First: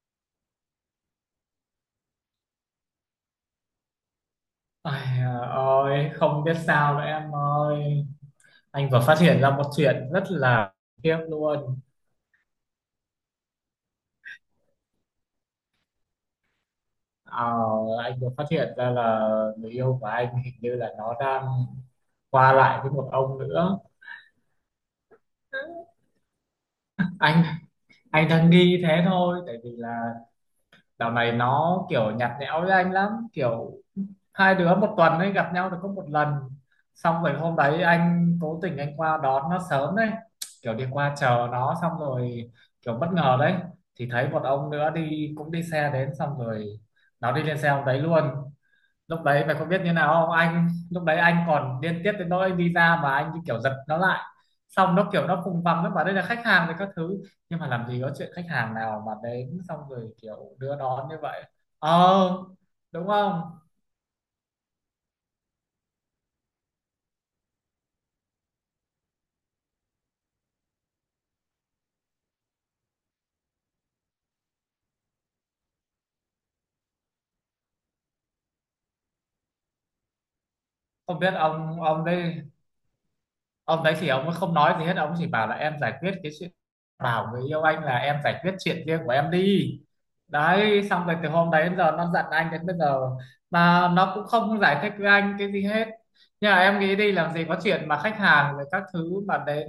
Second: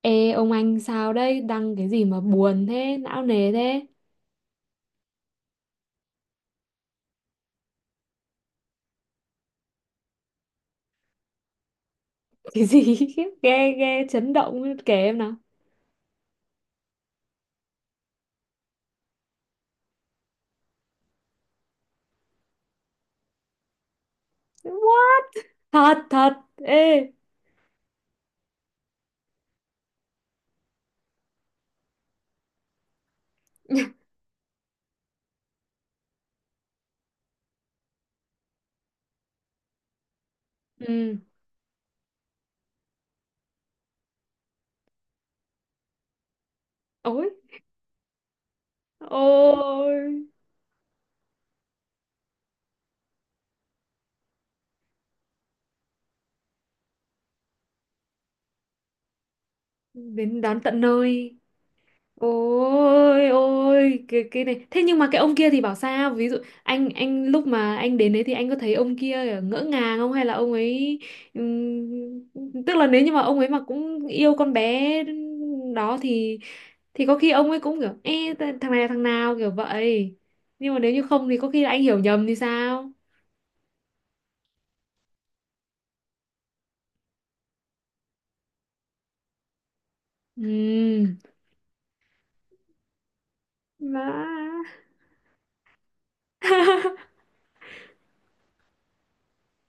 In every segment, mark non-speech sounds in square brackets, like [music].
Ê ông anh, sao đấy, đăng cái gì mà buồn thế, não nề thế? Ai à, ôi không biết sao nữa em ơi. Anh vừa phát hiện ra một chuyện rất là tiếc luôn. Cái gì? [laughs] Ghê ghê, chấn động, kể em nào. Ờ, anh vừa phát hiện ra là người yêu của anh hình như là nó đang qua lại với một ông nữa. What? Thật thật? Ê, Anh anh đang nghi thế thôi, tại vì là dạo này nó kiểu nhạt nhẽo với anh lắm, kiểu hai đứa một tuần ấy gặp nhau được có một lần. Xong rồi hôm đấy anh cố tình anh qua đón nó sớm đấy, kiểu đi qua ừ. chờ nó, xong rồi kiểu bất ngờ đấy thì thấy một ông nữa đi, cũng đi xe đến, xong rồi Ôi, nó đi lên xe ông đấy luôn. Lúc đấy mày có biết như ôi, nào không? Anh lúc đấy anh còn điên tiết đến nỗi đi ra mà anh như kiểu giật nó lại, xong nó kiểu nó vùng vằng, nó bảo đây là khách hàng với các thứ. Nhưng mà làm gì có chuyện khách hàng nào mà đến xong rồi đến kiểu đón đưa tận đón như nơi. vậy. Ờ. Đúng Ôi, không? ôi, cái này, thế nhưng mà cái ông kia thì bảo sao, ví dụ anh lúc mà anh đến đấy thì anh có thấy ông kia ngỡ ngàng không, hay là ông ấy, tức là nếu như mà ông ấy mà cũng yêu con bé đó thì có khi ông ấy cũng kiểu: Ê, thằng này là thằng nào, kiểu vậy. Nhưng mà nếu như Không không biết thì có khi là ông anh hiểu ông nhầm đấy, thì sao? ông đấy thì ông không nói gì hết, ông chỉ bảo là em giải quyết cái chuyện, bảo người yêu anh là em giải quyết chuyện riêng của em đi. Đấy, xong Ừm. rồi từ hôm đấy đến giờ nó giận anh đến bây giờ, mà nó cũng Má. không giải thích với anh cái gì hết. Nhưng mà em nghĩ đi, [laughs] làm gì có chuyện mà khách hàng rồi các thứ mà đến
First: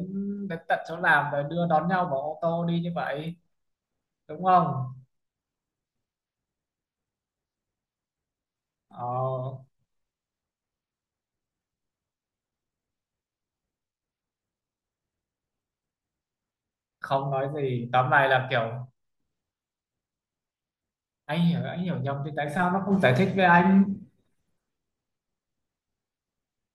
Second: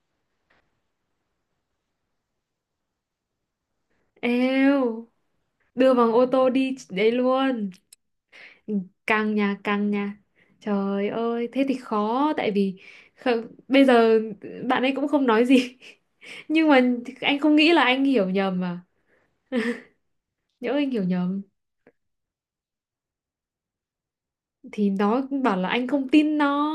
đến tận chỗ làm rồi đưa đón nhau bằng ô tô đi như vậy. Đúng không? Eo, đưa bằng ô tô đi đấy luôn. Ừ. Căng nhà, Ờ, căng nhà. Trời ơi, thế thì khó, tại vì bây giờ bạn ấy cũng không nói gì. [laughs] Nhưng mà không anh nói không nghĩ là gì. anh Tóm hiểu lại là nhầm mà. kiểu Nhỡ anh hiểu nhầm anh hiểu nhầm thì tại sao nó không giải thích với anh. thì nó bảo là anh không tin nó.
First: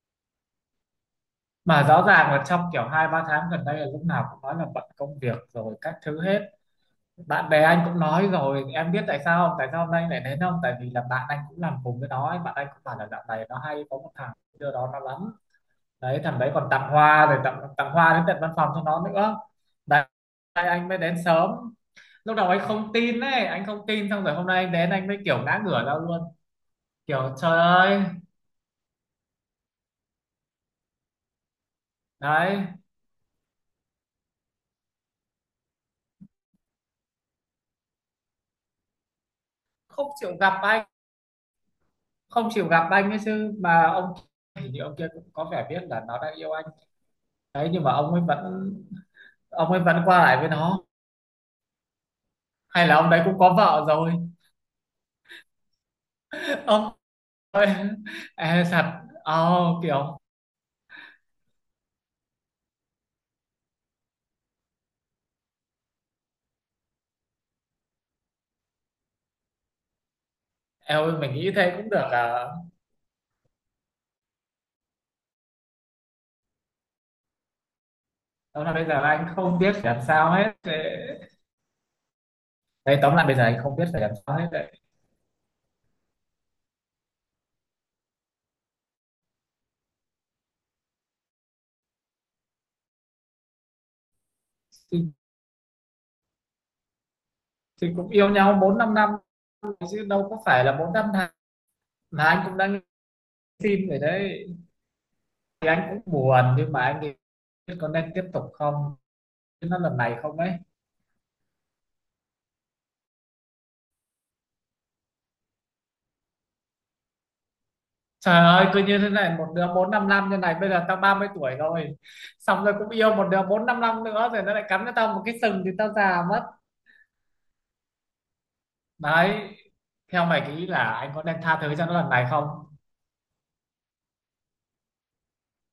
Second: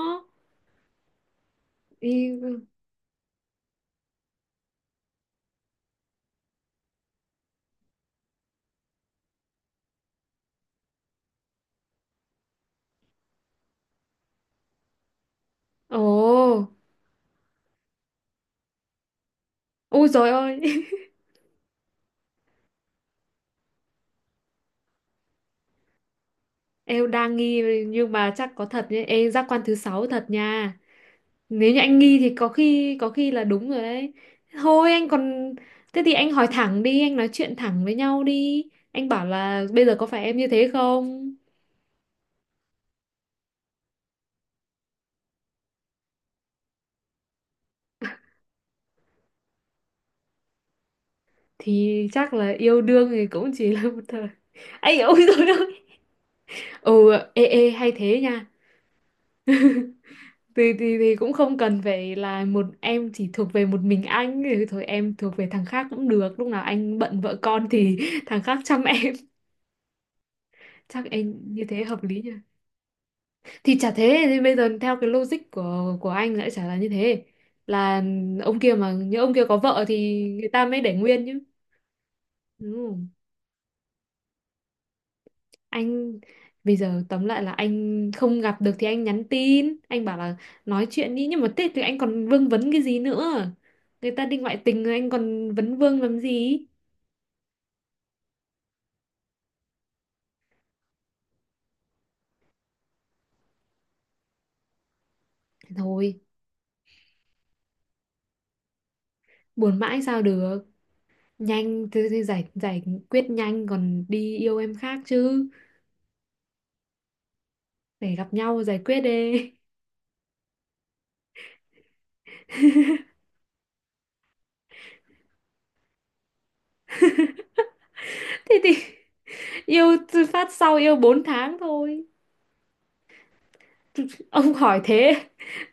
Mà rõ ràng là Ý- trong kiểu 2-3 tháng gần đây là lúc nào cũng nói là bận công việc rồi các thứ hết. Bạn bè anh cũng nói rồi, em biết tại sao không, tại sao hôm nay lại đến không, tại vì là bạn anh cũng làm cùng với nó ấy. Bạn anh cũng bảo là dạo này nó hay có một thằng đưa đó nó lắm. Ồ, Đấy, thằng đấy còn tặng hoa rồi tặng tặng hoa đến tận văn phòng cho nó nữa. Đấy, ôi trời ơi. [laughs] anh mới đến sớm, lúc đầu anh không tin ấy, anh không tin, xong rồi hôm nay anh đến anh mới kiểu ngã ngửa ra luôn, Em kiểu đang trời nghi ơi. nhưng mà chắc có thật nhé. Ê, giác quan thứ sáu thật nha. Nếu như anh nghi thì có Đấy, khi có khi là đúng rồi đấy. Thôi anh còn, thế thì anh hỏi thẳng đi, anh nói chuyện thẳng với nhau đi. Anh bảo là bây giờ có không phải chịu em như gặp thế anh, không? không chịu gặp anh ấy chứ, mà ông, thì ông kia cũng có vẻ biết là nó đang yêu anh. Đấy, nhưng mà ông ấy vẫn, ông ấy vẫn qua lại với nó. Thì chắc là yêu Hay là đương ông đấy thì cũng cũng có chỉ là vợ một rồi? thời. [laughs] Anh ôi rồi đó. [laughs] Ừ, Ông ê ơi, ê hay thế nha. e thật oh, kiểu Thì cũng không cần phải là một em chỉ thuộc về một mình anh, thì thôi em thuộc về thằng khác cũng được. Lúc nào anh bận vợ con thì [laughs] thằng khác chăm em, em chắc ơi, mình anh nghĩ như thế thế cũng hợp được lý nhỉ. à? Thì chả thế thì bây giờ theo cái logic của anh lại chả là như thế, là ông Tóm kia, lại bây mà giờ nhớ anh ông kia có không biết vợ phải làm thì sao người hết. ta mới để nguyên chứ, đúng Đấy, không tóm lại bây giờ anh không biết phải làm sao hết đấy. anh. Bây giờ tóm lại là anh không gặp được thì anh nhắn tin, anh bảo là nói chuyện đi, nhưng mà thế thì anh còn vương vấn cái gì nữa, người ta đi ngoại tình rồi anh thì, còn vấn vương làm gì. thì cũng yêu nhau 4-5 năm chứ đâu có phải là 4-5 tháng. Mà anh cũng đang xin rồi đấy, thì anh cũng Thôi, buồn, nhưng mà anh thì biết có nên tiếp tục không. buồn Nó lần mãi này sao không ấy, được, nhanh thì giải giải quyết nhanh còn đi yêu em khác chứ, để gặp trời nhau ơi, giải cứ như quyết thế này, một đi. đứa 4-5 năm như này bây giờ tao 30 tuổi rồi, xong rồi cũng yêu một đứa 4-5 năm nữa rồi nó lại cắn cho tao một cái sừng thì tao già mất. Thế thì Đấy, yêu từ theo mày phát nghĩ sau là yêu anh có 4 nên tháng tha thứ cho nó thôi. lần này không? Ông hỏi thế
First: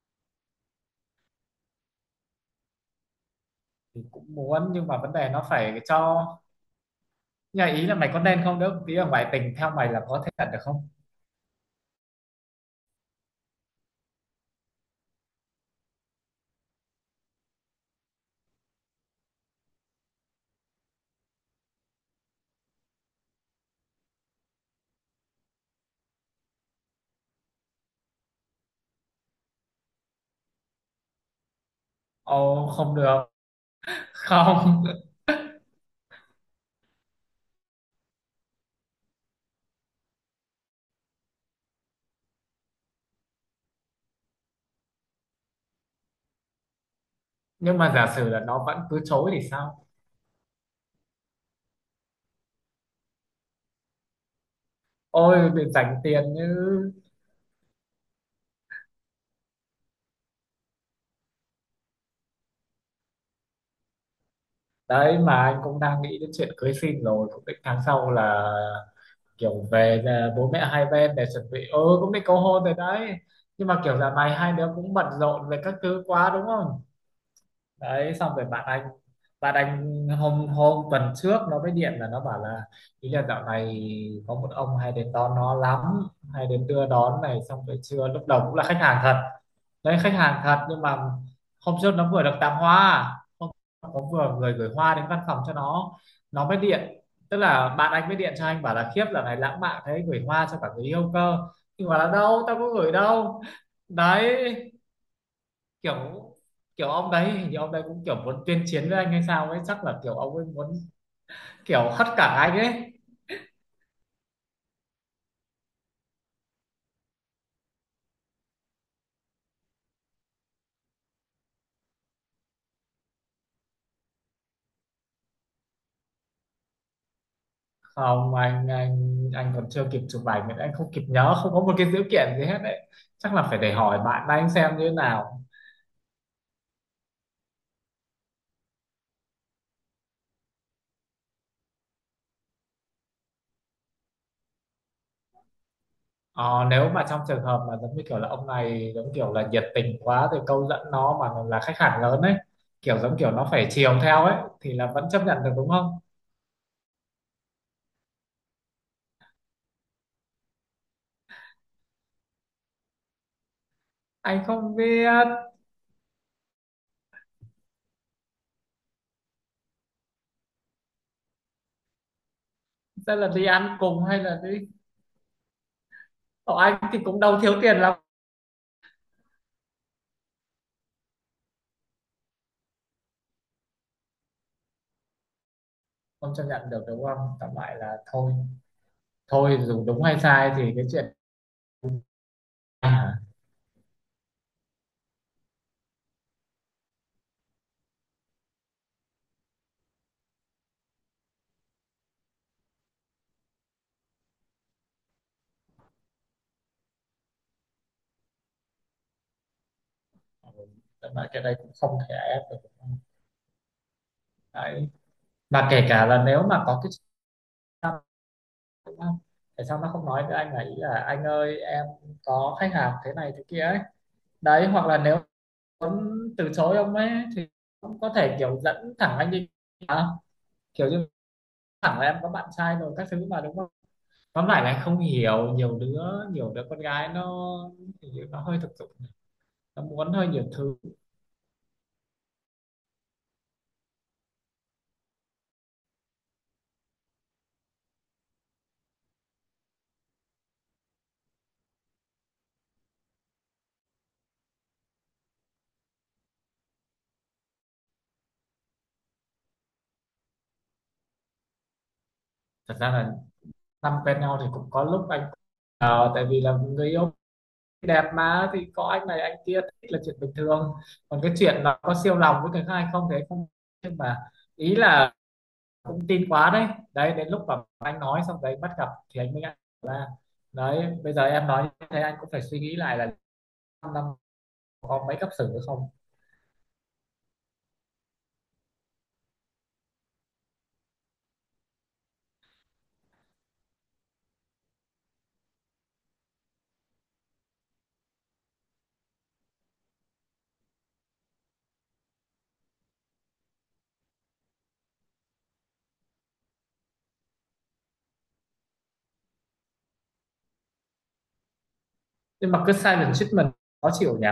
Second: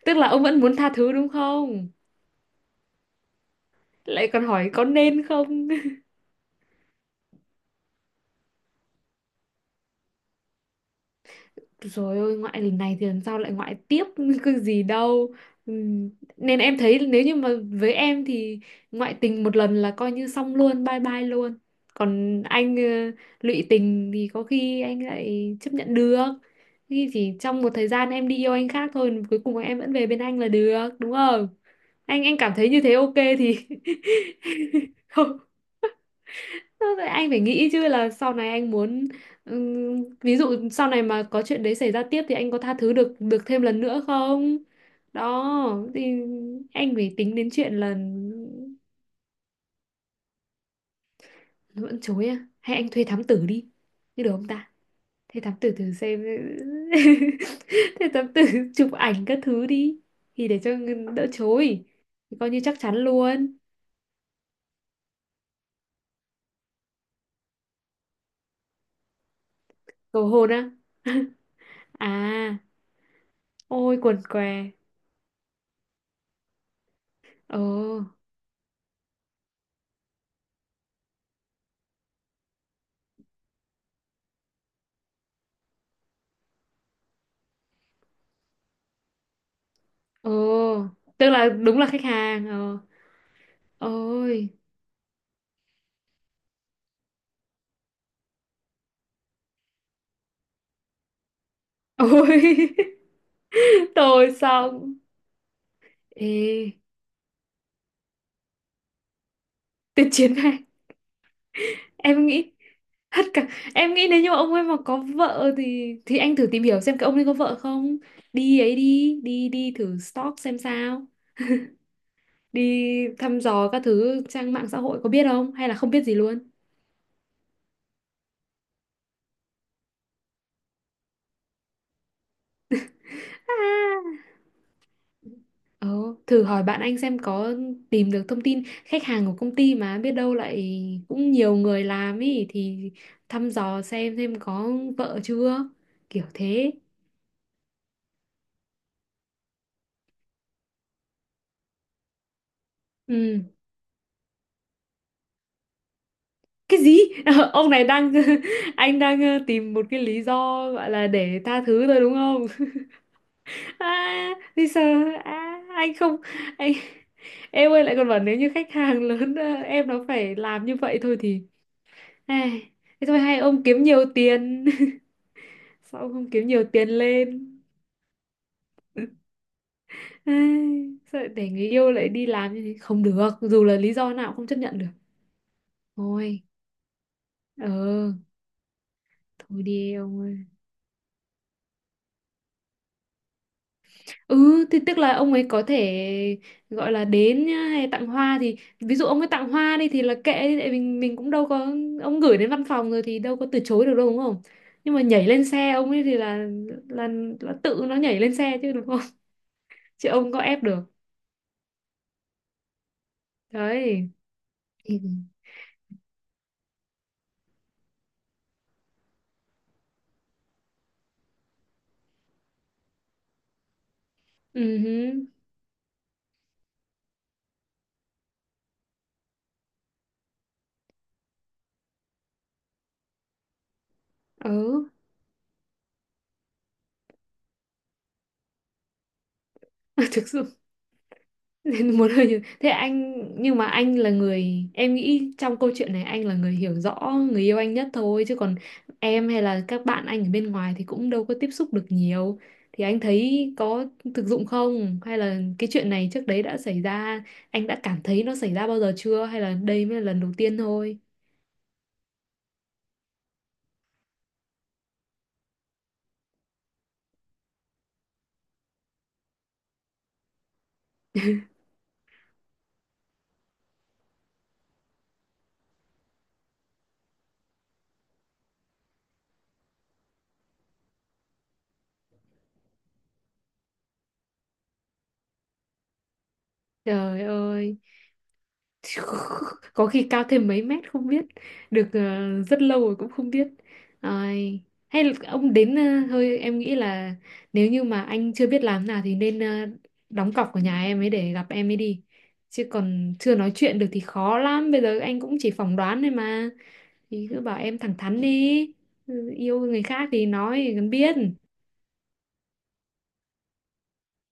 tức là ông vẫn muốn tha thứ đúng không, Thì cũng lại còn hỏi muốn, có nhưng mà vấn nên đề nó không. phải cho. Nhà ý là mày có nên không nữa, tí là ngoại tình theo mày là có thể thật được không? Rồi ôi, ngoại lần này thì lần sau lại ngoại tiếp, [laughs] cái gì đâu. Ừm, Nên em thấy nếu như mà với em thì ngoại tình một lần là coi như xong luôn, bye bye luôn. Còn anh, lụy tình thì có khi anh lại chấp nhận được. Khi chỉ trong một thời gian em đi yêu anh khác thôi, cuối cùng em vẫn về bên anh là được đúng không. Anh cảm Ồ thấy như thế không ok được, thì... không. [laughs] [laughs] không. Thế rồi anh phải nghĩ chứ, là sau này anh muốn, ví dụ sau này mà có chuyện đấy xảy ra tiếp thì anh có tha thứ được được thêm lần nữa không? Đó thì anh phải tính đến chuyện Nhưng mà là giả sử là nó nó. vẫn cứ chối thì sao? Vẫn chối à? Hay anh thuê thám tử đi. Như được không ta? Thuê Ôi thám để tử thử dành xem, tiền chứ. [laughs] thuê thám tử chụp ảnh các thứ đi, thì để cho đỡ chối, thì coi như chắc chắn luôn. Đấy, mà anh cũng đang nghĩ đến chuyện cưới xin rồi, cũng định tháng sau là kiểu về Cầu là hồn bố mẹ á. hai bên để [laughs] chuẩn bị, ừ cũng định cầu À, hôn rồi đấy. Nhưng mà ôi kiểu dạo quần này què. hai đứa cũng bận rộn về các thứ quá. Đúng không? Ờ. Đấy, xong rồi bạn anh, bạn anh hôm hôm tuần trước nó mới điện là nó bảo là, ý là dạo này có một ông hay đến đón nó lắm, hay đến đưa đón này, xong rồi trưa lúc đầu cũng là khách hàng thật. Đấy, khách Ồ, hàng thật, nhưng mà tức là hôm đúng là trước khách nó vừa được hàng. tặng Ờ. hoa, hôm có vừa Ôi, người gửi hoa đến văn phòng cho nó mới điện, tức là bạn anh mới điện cho anh bảo là, khiếp dạo này lãng mạn thế, gửi hoa cho cả người yêu cơ, nhưng mà là đâu tao có ôi, gửi đâu. [laughs] tôi Đấy, xong. kiểu Ê, kiểu ông đấy hình như ông đấy cũng kiểu muốn tuyên chiến với anh hay sao ấy, chắc là tuyệt kiểu chiến ông ấy này. muốn kiểu hất cả Em nghĩ anh ấy. hết cả. Em nghĩ nếu như mà ông ấy mà có vợ thì anh thử tìm hiểu xem cái ông ấy có vợ không. Đi ấy đi, đi đi thử stalk xem sao. Đi thăm dò các thứ trang mạng xã hội, có biết không hay là không biết gì luôn. Không, anh còn chưa kịp chụp ảnh nên anh không kịp nhớ, không có một cái dữ kiện gì hết đấy, chắc là phải để hỏi À. bạn anh xem như thế nào. Ờ, thử hỏi bạn anh xem có tìm được thông tin khách hàng của công ty, mà biết đâu lại cũng nhiều người làm ý, thì thăm dò xem có vợ chưa, kiểu Ờ, thế. nếu mà trong trường hợp mà giống như kiểu là ông này giống kiểu là nhiệt tình quá rồi câu dẫn nó, mà là khách hàng lớn ấy, kiểu giống kiểu Ừ. nó phải chiều theo ấy, thì là vẫn chấp nhận được. Đúng không? Cái gì? [laughs] Ông này đang, [laughs] anh đang, tìm một cái lý do gọi là để tha thứ thôi đúng không? [laughs] À, Anh thì không sợ, biết, à, anh không, anh, em ơi lại còn bảo nếu như khách hàng lớn, em nó phải làm như vậy thôi thì. Ai, thế sẽ thôi là hay đi ông ăn kiếm cùng nhiều hay là đi, tiền. [laughs] Sao ông không kiếm ở nhiều anh tiền thì cũng đâu lên. thiếu tiền lắm. [laughs] Ai, sợ để người yêu lại đi làm như thế không được, dù là lý do nào cũng không chấp nhận được, Không thôi. chấp nhận được. Đúng không? Tóm Ờ. lại là thôi, thôi Thôi dù đi đúng hay ông ơi. sai thì cái chuyện, à, Ừ thì tức là ông ấy có thể gọi là đến nhá, hay tặng hoa thì ví dụ ông ấy tặng hoa đi thì là kệ đi, tại mình cũng đâu có, ông gửi đến văn phòng rồi thì đâu có từ chối được đâu đúng không. Nhưng mà nhảy lên xe ông ấy thì là, là tự nó nhảy lên xe chứ đúng không, [laughs] chứ ông có ép được. tóm lại cái đây cũng không thể ai ép được. Đúng không? Đấy. Đấy, Ừ. mà kể cả là nếu mà có cái. Đúng không? Tại sao nó không nói với anh là, ý là anh ơi em có khách hàng thế này thế kia ấy. Ừ. Đấy, hoặc là nếu muốn từ chối ông ấy thì cũng có thể kiểu dẫn thẳng anh đi, à, kiểu như thẳng là em có bạn trai rồi các thứ mà. Đúng không? Tóm lại là anh Ừ. không hiểu, nhiều đứa con gái nó, hình nó hơi thực dụng, nó [laughs] muốn Thực hơi nhiều sự thứ. nên muốn hơi nhiều. Thế anh, nhưng mà anh là người, em nghĩ trong câu chuyện này anh là người hiểu rõ người yêu anh nhất thôi, chứ còn em hay là các bạn anh ở bên ngoài thì cũng đâu có tiếp xúc được nhiều. Thì anh thấy có thực dụng không, hay là cái chuyện này trước đấy đã xảy ra, anh đã cảm thấy nó xảy ra bao giờ chưa, hay là đây mới là lần đầu tiên thôi. Thật ra là năm quen nhau thì cũng có lúc anh, ờ, tại vì là người yêu đẹp mà thì có anh này anh kia thích là chuyện bình thường. Còn cái chuyện là có siêu lòng với người khác hay không thì anh không, nhưng mà ý là cũng tin quá đấy. Đấy, đến lúc mà anh nói xong đấy bắt gặp thì anh mới ngại ra. Đấy, bây giờ em nói như thế anh cũng phải suy nghĩ lại là 5 năm có mấy cấp xử nữa không. Trời ơi, [laughs] có khi cao thêm mấy mét không biết được. Ờ, rất lâu rồi cũng không biết. Ai, hay là ông đến, thôi em nghĩ là nếu như mà anh chưa biết làm nào thì nên, đóng cọc ở nhà em ấy để gặp em ấy đi, chứ còn chưa nói chuyện được thì khó lắm, bây giờ anh cũng chỉ phỏng đoán thôi mà. Thì cứ bảo em thẳng thắn đi. Ừ, yêu người khác thì nói, thì cần biết. Nhưng mà cứ silent treatment khó chịu nhỉ.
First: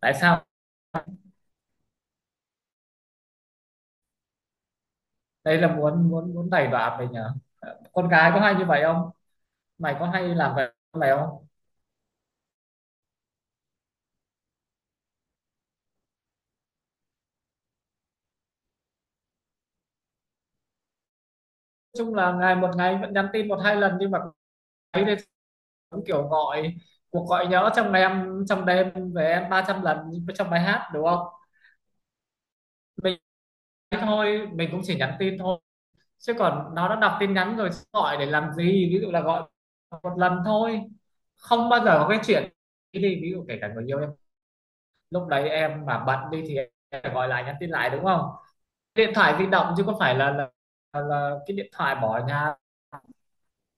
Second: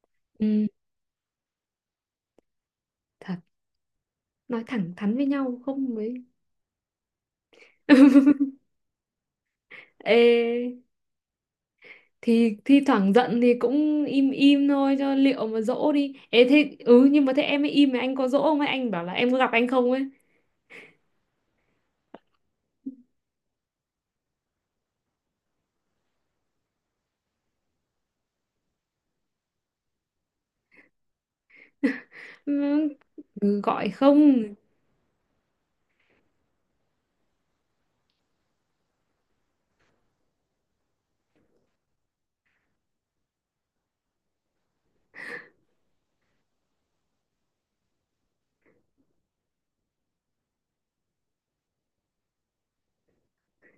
Tại sao Ừ, thật, nói thẳng thắn với đây nhau là không muốn mới... muốn muốn đày đọa mình nhỉ? Con gái có hay [laughs] như vậy không? Mày có hay làm vậy? Ê, Mày không, nói thì thi thoảng giận thì cũng im im thôi cho liệu mà dỗ đi. Ê thế, ừ, nhưng mà thế em ấy im mà anh có dỗ không ấy, anh bảo là em có gặp anh không ấy. chung là ngày một ngày vẫn nhắn tin 1-2 lần, nhưng mà ấy đây cũng kiểu gọi, cuộc gọi nhỡ trong ngày em, trong đêm về em 300 lần trong bài hát. Đúng không? Ừ, mình ừ, gọi không. Thôi mình cũng chỉ nhắn tin thôi, chứ còn nó đã đọc tin nhắn rồi gọi để làm gì. Ví dụ là gọi một lần thôi, không bao giờ có cái chuyện đi đi. Ví dụ kể cả người yêu em, lúc đấy em mà bận đi thì em phải gọi lại, nhắn tin lại. Đúng không? Điện thoại di động chứ có phải là là cái điện thoại bỏ ở nhà.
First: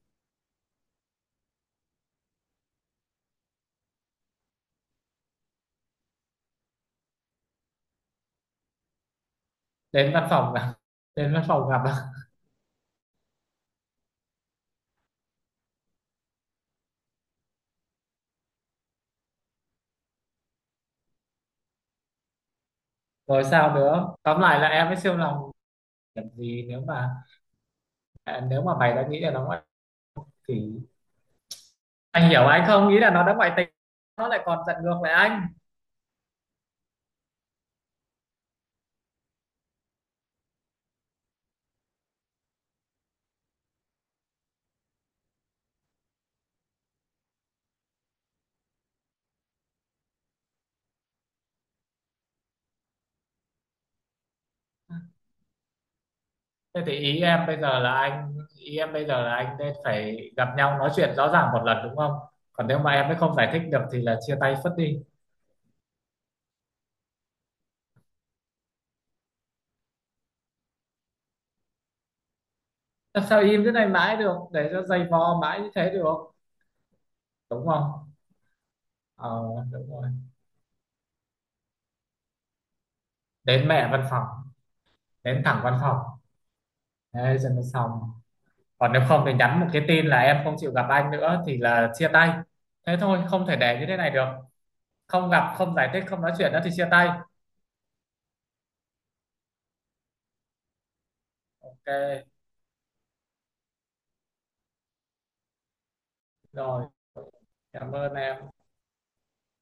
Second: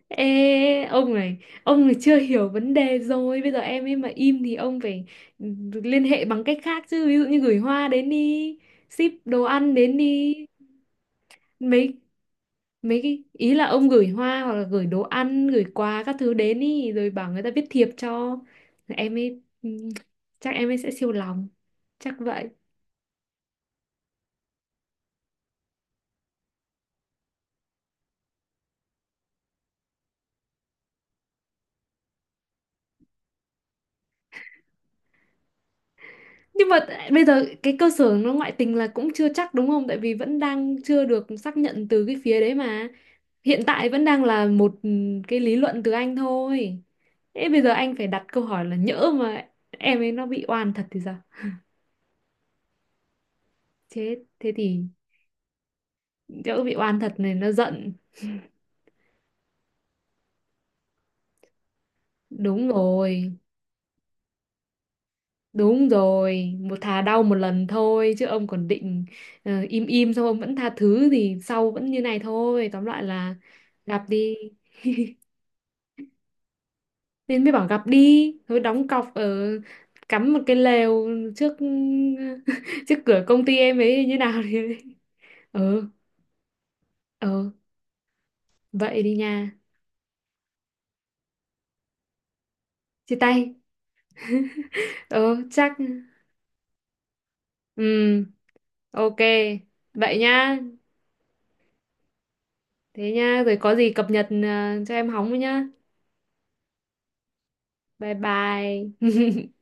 Ê ông này chưa hiểu vấn đề rồi. Bây giờ em ấy mà im thì ông phải, ừ, liên hệ bằng cách khác chứ, ví dụ như gửi hoa đến đi, ship đồ ăn đến Đến văn đi. phòng gặp [laughs] đến văn phòng gặp, Mấy mấy cái ý là ông gửi hoa hoặc là gửi đồ ăn, gửi quà các thứ đến ý rồi bảo người ta viết thiệp cho em ấy, chắc em ấy sẽ siêu lòng, chắc vậy. rồi sao nữa, tóm lại là em mới siêu lòng làm gì, nếu mà, à, nếu mà mày đã nghĩ là nó ngoại thì anh hiểu, anh không nghĩ là nó đã ngoại tình. Nó lại còn giận ngược lại anh. Nhưng mà bây giờ cái cơ sở nó ngoại tình là cũng chưa chắc đúng không, tại vì vẫn đang chưa được xác nhận từ cái phía đấy mà, hiện tại vẫn đang là một, cái lý luận từ anh thôi. Thế bây giờ anh phải đặt câu hỏi là nhỡ mà em ấy nó bị oan thật thì sao, chết, thế thì nhỡ bị Thế thì oan thật này nó giận. Ý em bây giờ là anh nên phải gặp nhau nói chuyện rõ ràng một lần. Đúng không? Còn Đúng nếu mà em mới rồi. không giải thích được thì là chia tay phất đi. Đúng rồi, một thà đau một lần thôi chứ ông còn định, im im xong ông vẫn tha thứ thì sau vẫn như này thôi. Tóm lại Làm là sao im thế này gặp mãi đi. được, để cho dày vò mãi như thế được. Nên mới bảo Đúng gặp không? đi, thôi đóng cọc ở, Ờ, đúng rồi. cắm một cái lều trước, [laughs] trước cửa công ty Đến em mẹ ấy văn như phòng, nào thì... [laughs] đến thẳng văn ừ, phòng, thế cho ừ, nó xong. Còn nếu vậy đi không thì nha. nhắn một cái tin là em không chịu gặp anh nữa thì là chia tay. Thế Chia thôi, không tay. thể để như thế này được. [laughs] Không Ừ gặp, không chắc, giải thích, không nói chuyện nữa thì chia tay. ừ, ok. Vậy nhá. Ok Thế nhá, rồi có gì cập nhật, cho em hóng với nhá. rồi, cảm ơn Bye em. bye. [laughs]